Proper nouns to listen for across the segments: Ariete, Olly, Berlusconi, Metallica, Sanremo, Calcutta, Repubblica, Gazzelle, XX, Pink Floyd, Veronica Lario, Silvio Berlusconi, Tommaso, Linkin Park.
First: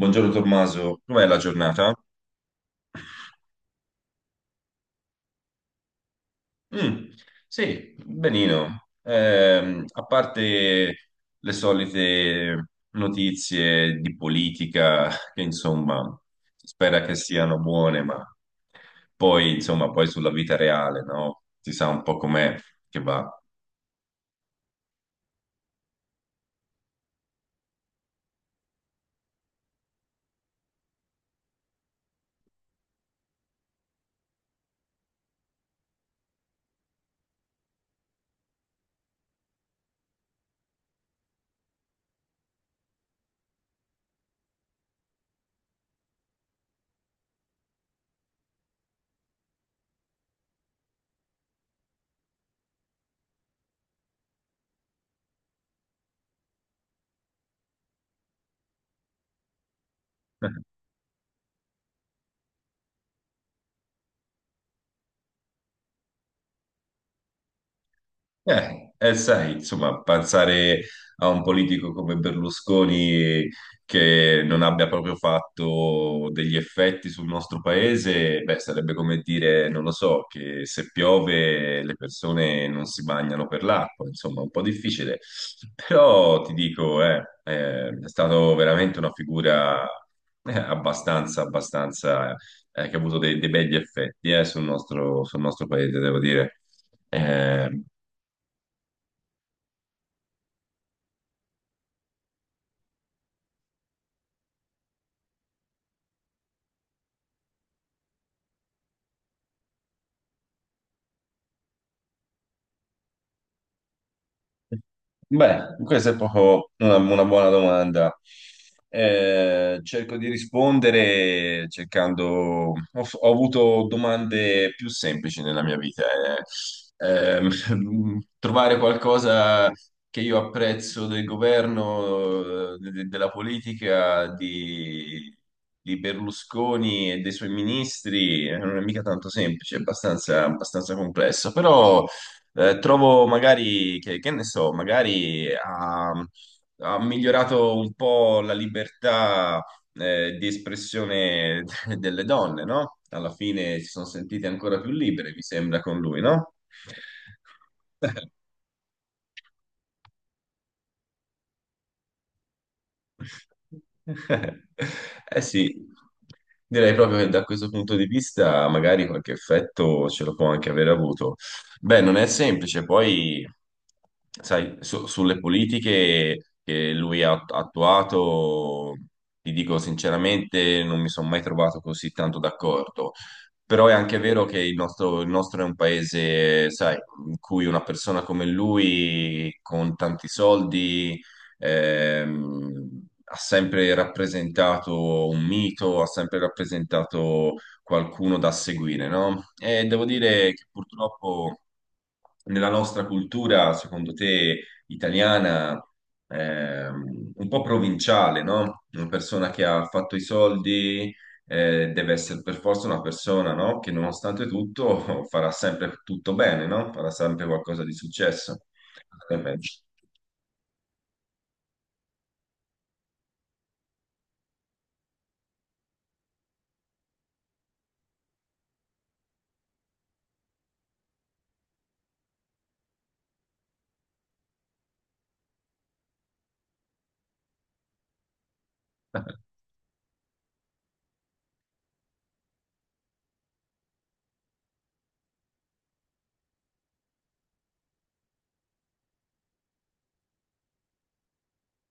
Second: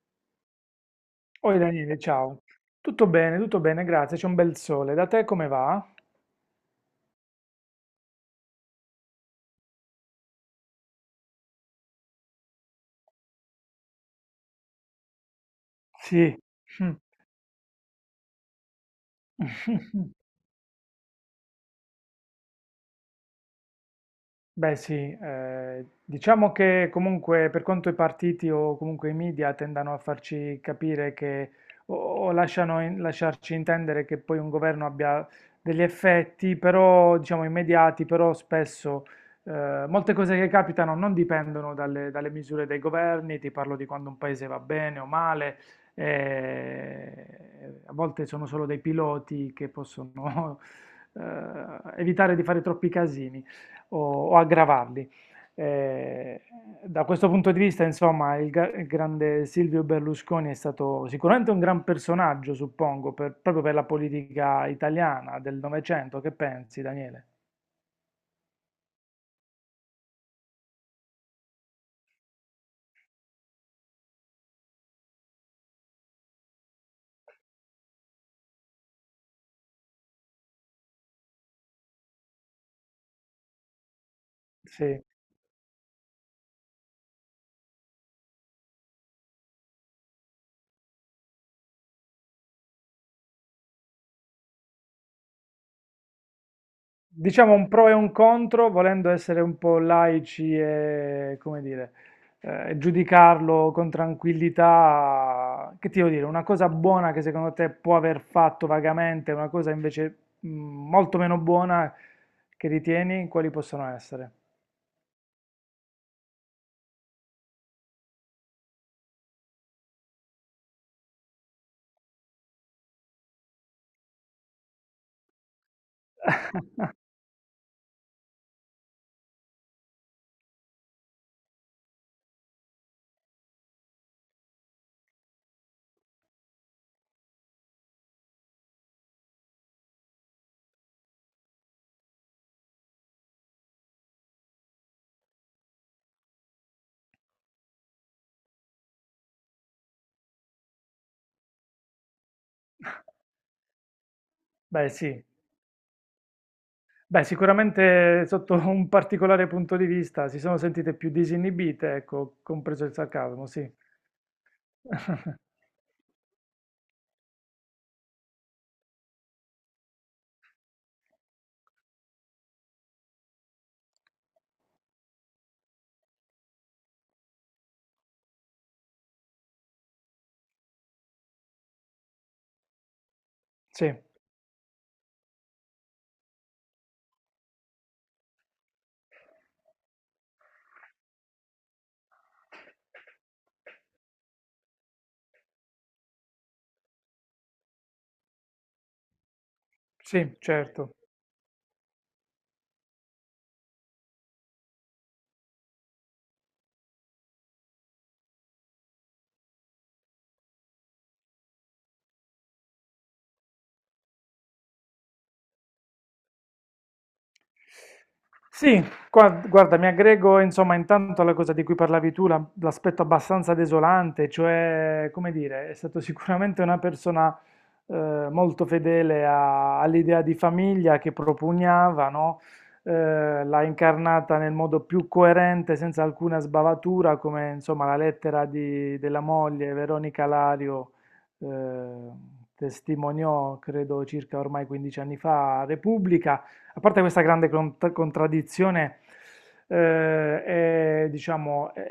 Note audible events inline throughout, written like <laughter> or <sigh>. Buongiorno Tommaso, com'è la Oi giornata? Daniele, ciao. Tutto bene, grazie. C'è un bel sole. Da te come va? Mm, sì, benino. A parte le solite notizie di politica, che insomma, Sì. si spera che siano buone, ma poi, insomma, poi <laughs> sulla vita reale, no? Si sa un po' com'è che va. Beh sì, diciamo che comunque, per quanto i partiti o comunque i media tendano a farci capire che o lasciarci intendere che poi un governo abbia degli effetti, però diciamo immediati, però spesso molte cose che capitano non dipendono dalle misure dei governi. Ti parlo di quando un paese va bene o male: eh, a volte sono solo dei piloti che possono <laughs> eh, evitare di fare troppi casini o, o aggravarli. Eh, da questo punto di vista, insomma, il grande Silvio Berlusconi è <laughs> stato sicuramente un gran personaggio, suppongo, proprio per la politica italiana del Novecento. Che pensi, Daniele? Sai, insomma, pensare a un politico come Berlusconi che non abbia proprio fatto degli effetti sul nostro paese, beh, sarebbe come dire, non lo so, che se piove le persone non si bagnano per l'acqua, insomma, un po' Sì. difficile. Però ti dico, è stato veramente una figura abbastanza, che ha avuto dei begli effetti, sul nostro paese, devo dire. Diciamo Eh, un pro e un contro, volendo essere un po' laici e, come dire, giudicarlo con tranquillità. Che ti devo dire, una cosa buona che secondo te può aver fatto vagamente, una cosa invece molto meno buona che ritieni, quali possono essere? Beh, questa è proprio una buona domanda. Cerco di rispondere. Ho avuto domande più semplici nella mia vita. Ehm, <laughs> Trovare qualcosa che io apprezzo del governo, della politica, di Berlusconi e dei suoi ministri, non è mica tanto semplice, è abbastanza complesso, però... Trovo magari, che ne so, magari ha migliorato un po' la libertà di espressione <laughs> delle donne, no? Alla fine si sono sentite ancora Beh, più sì. libere, mi sembra, con lui, no? Beh, sicuramente <laughs> sotto un particolare punto di vista si sono sentite più disinibite, ecco, compreso il sarcasmo, sì. Eh <laughs> sì, direi proprio che da questo punto di vista magari qualche effetto ce lo può anche aver avuto. Beh, non è semplice, poi sai, sulle politiche che lui ha attuato, ti dico sinceramente, non mi sono mai trovato così tanto d'accordo. Però è Sì, anche vero che il nostro è un paese, sai, in cui una persona come lui, con tanti soldi ha sempre rappresentato un mito, ha sempre rappresentato qualcuno da seguire, no? E devo sì, dire che certo. purtroppo nella nostra cultura, secondo te, italiana, un po' provinciale, no? Una persona che ha fatto i soldi deve essere per forza una persona, no? Che nonostante tutto <laughs> farà sempre tutto bene, no? Farà sempre qualcosa di successo. Sì, Cosa ne guarda, pensi? mi aggrego insomma intanto alla cosa di cui parlavi tu, l'aspetto abbastanza desolante, cioè, come dire, è stato sicuramente una persona molto fedele all'idea di famiglia che propugnava, no? L'ha incarnata nel modo più coerente, senza alcuna sbavatura, come insomma la lettera della moglie Veronica Lario eh, testimoniò, credo circa ormai 15 anni fa, a Repubblica. A parte questa grande contraddizione, eh, è, diciamo, è-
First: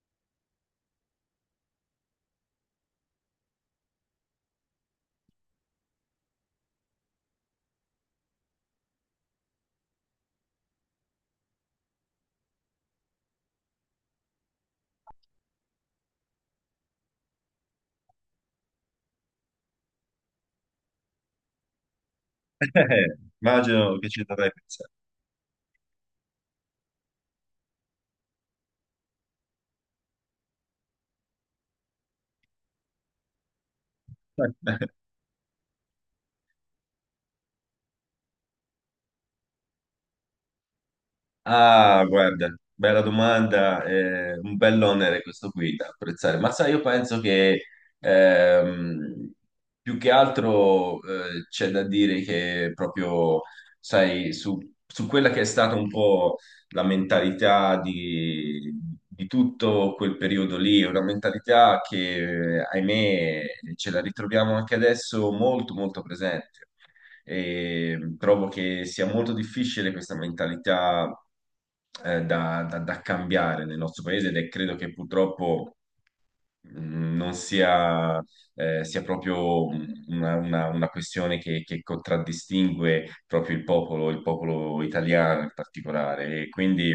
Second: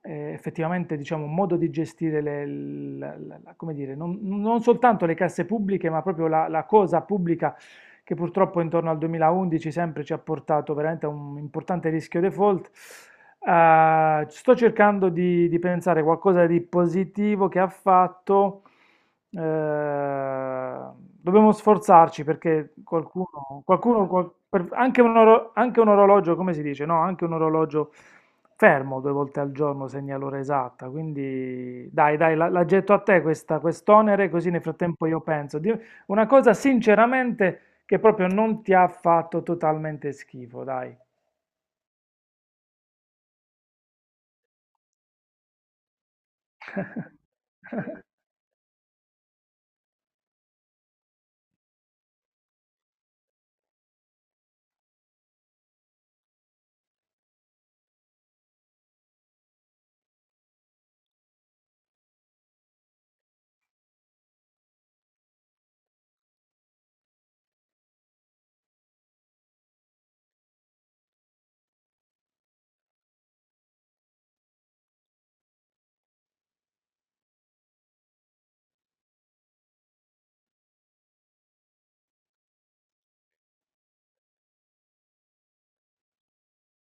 è effettivamente diciamo, un modo di gestire come dire, non soltanto le casse pubbliche, ma proprio la cosa pubblica, che purtroppo intorno al 2011 sempre ci ha portato veramente a un importante rischio default. Sto cercando di pensare qualcosa di positivo che ha fatto. Eh, dobbiamo sforzarci perché qualcuno, Immagino che ci dovrai pensare. anche anche un orologio, come si dice, no? Anche un orologio fermo due volte al giorno segna l'ora esatta. Quindi dai, dai, la getto a te quest'onere, così nel frattempo <laughs> io penso. Una cosa sinceramente che proprio non ti ha fatto totalmente schifo, dai. Ah, guarda, bella domanda, un bell'onere questo qui da apprezzare. Ma sai, io penso che <laughs> ehm, più che altro c'è da dire che proprio, sai, su quella che è stata un po' la mentalità di tutto quel periodo lì, una mentalità che, ahimè, ce la ritroviamo anche adesso molto, molto presente. E trovo che sia molto difficile questa mentalità da cambiare nel nostro paese ed è credo che purtroppo non sia, sia proprio una questione che contraddistingue proprio il popolo italiano in particolare. E quindi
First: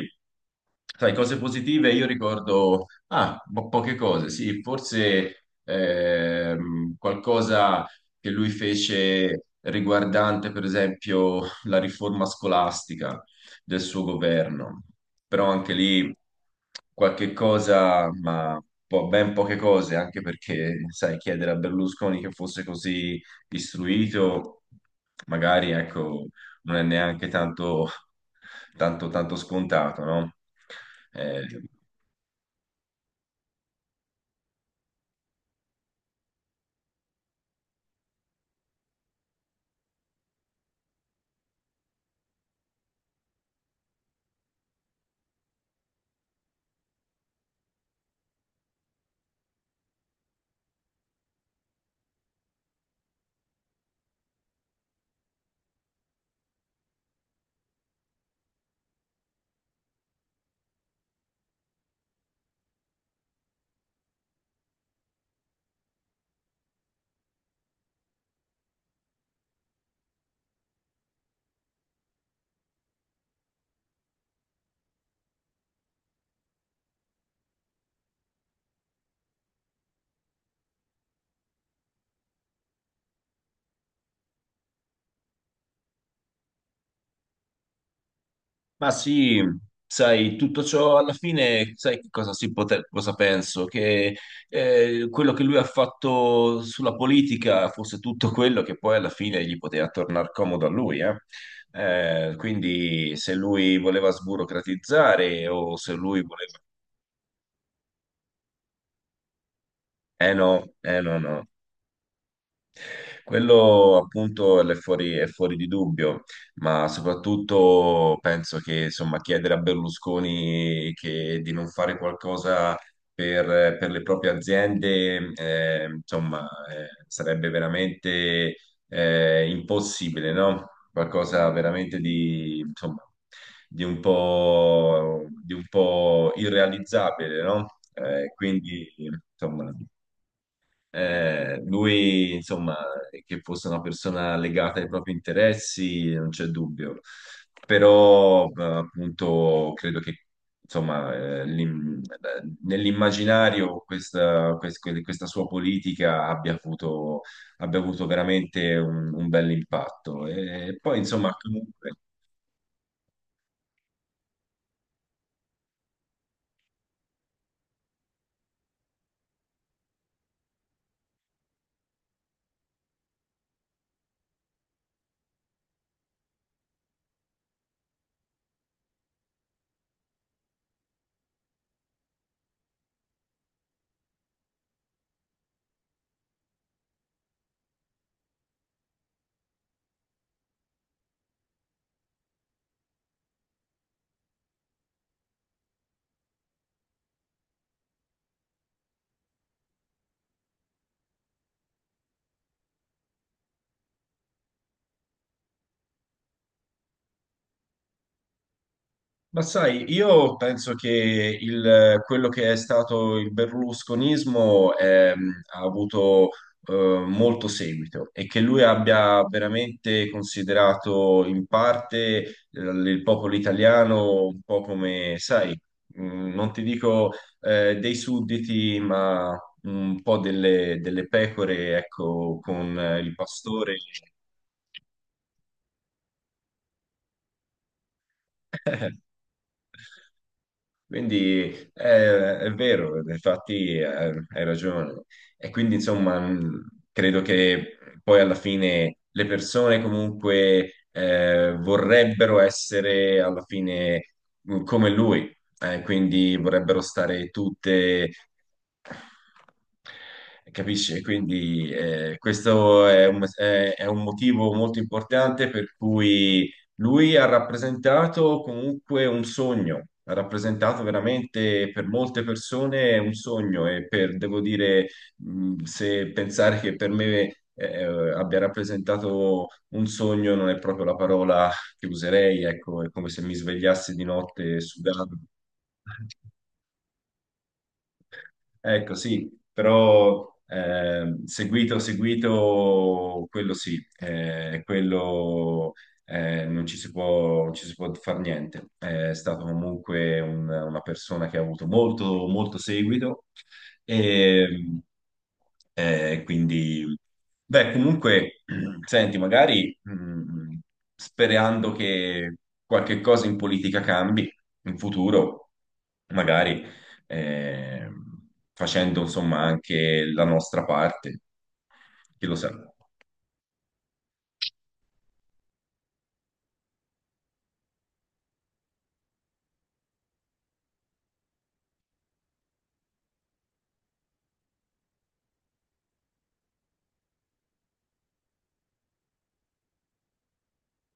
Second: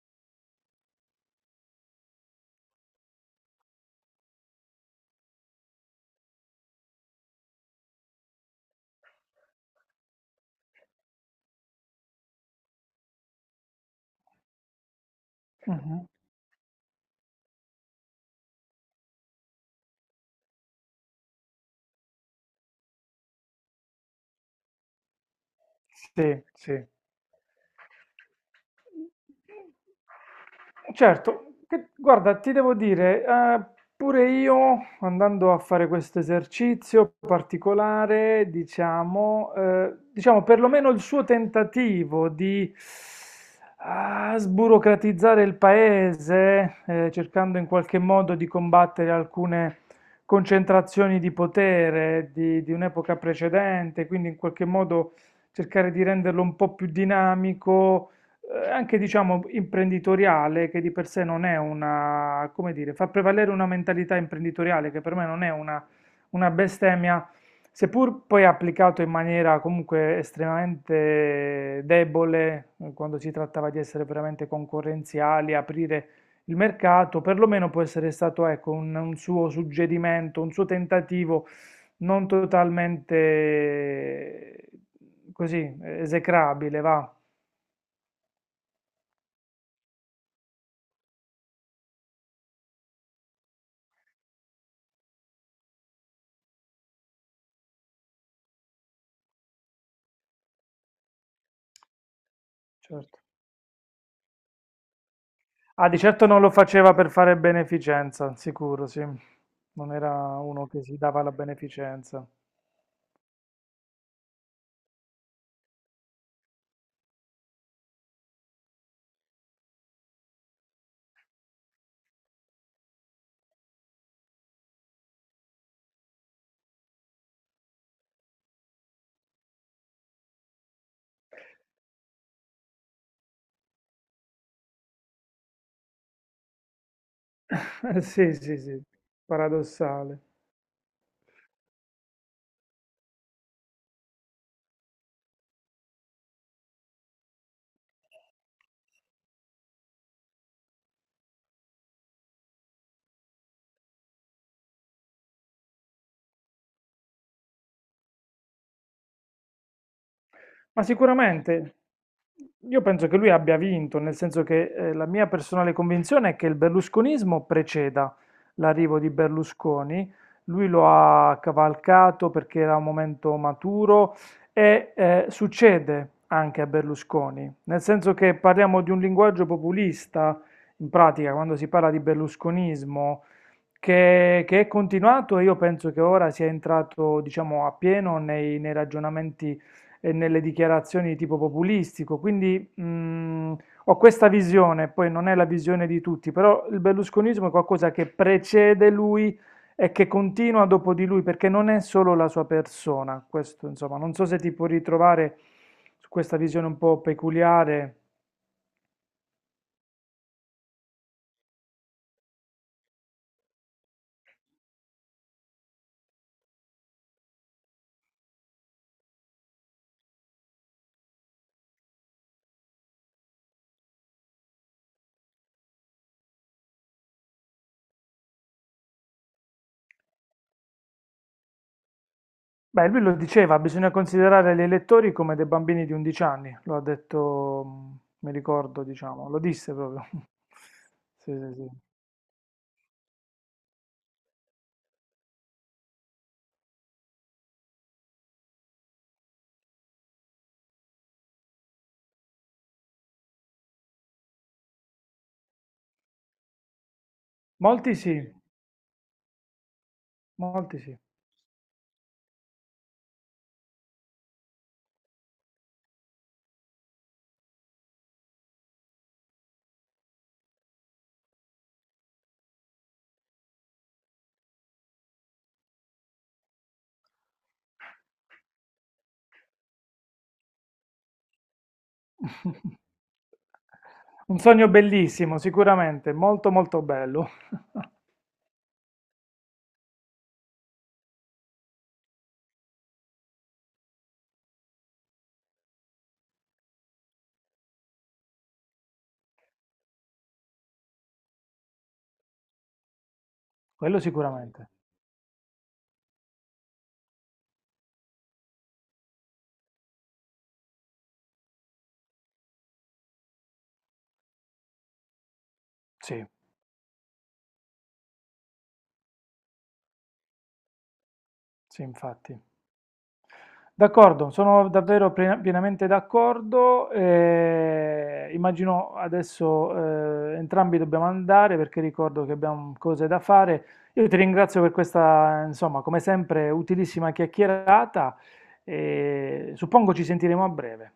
Sai, cose positive, io ricordo, ah, poche cose, sì, forse qualcosa che lui fece riguardante, per esempio, la riforma scolastica del suo governo, però anche Mhm. lì qualche cosa, ma ben poche cose, anche perché, sai, chiedere a Berlusconi che fosse così istruito, magari, ecco, Sì, non è sì. neanche tanto, tanto, tanto scontato, no? Eh, Certo, guarda, ti devo dire, pure io andando a fare questo esercizio particolare, diciamo perlomeno il suo tentativo di sburocratizzare il paese, cercando in qualche modo di combattere alcune concentrazioni di potere di un'epoca precedente, quindi in qualche modo cercare di renderlo un po' più dinamico, anche diciamo imprenditoriale, che di per sé non è una, come dire, fa prevalere una mentalità imprenditoriale che per me non è una bestemmia, seppur poi applicato in maniera comunque estremamente debole, quando si trattava di essere veramente concorrenziali, aprire il mercato, perlomeno può essere stato ecco, un suo suggerimento, un suo tentativo non totalmente così esecrabile, va. ma sì, sai, tutto ciò alla fine, sai che cosa, cosa penso? Che quello che lui ha fatto sulla politica fosse tutto quello che poi alla fine gli poteva tornare comodo a lui, eh? Quindi Certo. se lui voleva sburocratizzare o Ah, se di lui certo non lo voleva... faceva per fare beneficenza, sicuro, sì. Non Eh era no, uno che si eh no, dava la no. beneficenza. Quello appunto è fuori di dubbio, ma soprattutto penso che insomma, chiedere a Berlusconi che- di non fare qualcosa per le proprie aziende insomma, sarebbe veramente impossibile, no? Qualcosa veramente di, insomma, di un po' irrealizzabile, no? <laughs> Eh, Sì, sì, sì, quindi insomma. paradossale. Lui, insomma, che fosse una persona legata ai propri interessi, non c'è dubbio. Però, appunto, credo che, insomma, nell'immaginario questa sua politica abbia avuto veramente un bel impatto. E Ma poi, insomma, sicuramente comunque. io penso che lui abbia vinto, nel senso che la mia personale convinzione è che il berlusconismo preceda l'arrivo di Berlusconi. Lui lo ha cavalcato perché era un momento maturo e succede anche a Berlusconi, nel senso che parliamo di un linguaggio populista, in pratica, quando si parla di berlusconismo, che è continuato, e io penso che ora sia entrato, diciamo, a pieno nei ragionamenti e nelle dichiarazioni di tipo populistico. Quindi ho questa visione, poi non è la visione di tutti, però il berlusconismo è qualcosa che precede lui e che continua dopo di lui, perché non è solo la sua persona. Questo, insomma, non so se ti puoi ritrovare su questa visione un po' peculiare. Ma sai, io penso che quello che è stato il berlusconismo ha avuto eh, molto seguito e che lui abbia veramente considerato in parte eh, il popolo italiano un po' come, sai, non ti dico dei sudditi, ma un po' delle pecore, ecco, con Beh, lui il lo diceva, pastore. bisogna considerare gli elettori come dei bambini di 11 anni, lo ha detto, mi ricordo, <laughs> diciamo, lo disse proprio. <laughs> Sì, Quindi sì, sì. eh, è, vero, infatti hai ragione. E quindi insomma, credo che poi alla fine le persone comunque vorrebbero essere alla fine come lui, quindi vorrebbero stare Molti tutte sì, molti sì. Capisci? Quindi questo è un motivo molto importante per cui lui ha rappresentato comunque un sogno, ha rappresentato veramente per molte persone un sogno e per, devo dire, se pensare che per me abbia rappresentato un sogno non è proprio la parola che userei, <laughs> ecco, è come se mi svegliassi di Un notte sogno sudato. bellissimo, sicuramente, molto molto bello. <laughs> Ecco, sì, però seguito, seguito, quello sì, quello non ci si può, non ci si può far niente. È stato comunque una persona che ha avuto molto, molto seguito Quello e sicuramente. Quindi, beh, comunque, <clears throat> senti, magari sperando che qualche cosa in politica cambi in futuro, Sì, magari eh, facendo insomma anche la nostra parte. sì, Chi lo infatti. sa? D'accordo, sono davvero pienamente d'accordo. Immagino adesso entrambi dobbiamo andare perché ricordo che abbiamo cose da fare. Io ti ringrazio per questa, insomma, come sempre, utilissima chiacchierata e suppongo ci sentiremo a breve.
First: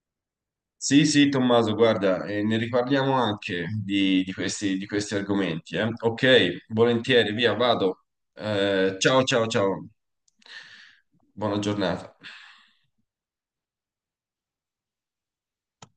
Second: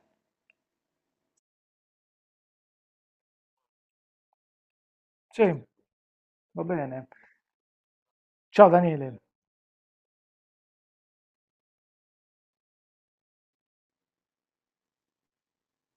Sì, sì, Tommaso, guarda, ne riparliamo anche di questi Sì, argomenti. Va Ok, bene. volentieri, via, vado. Ciao Daniele. Ciao, ciao, ciao. Buona giornata.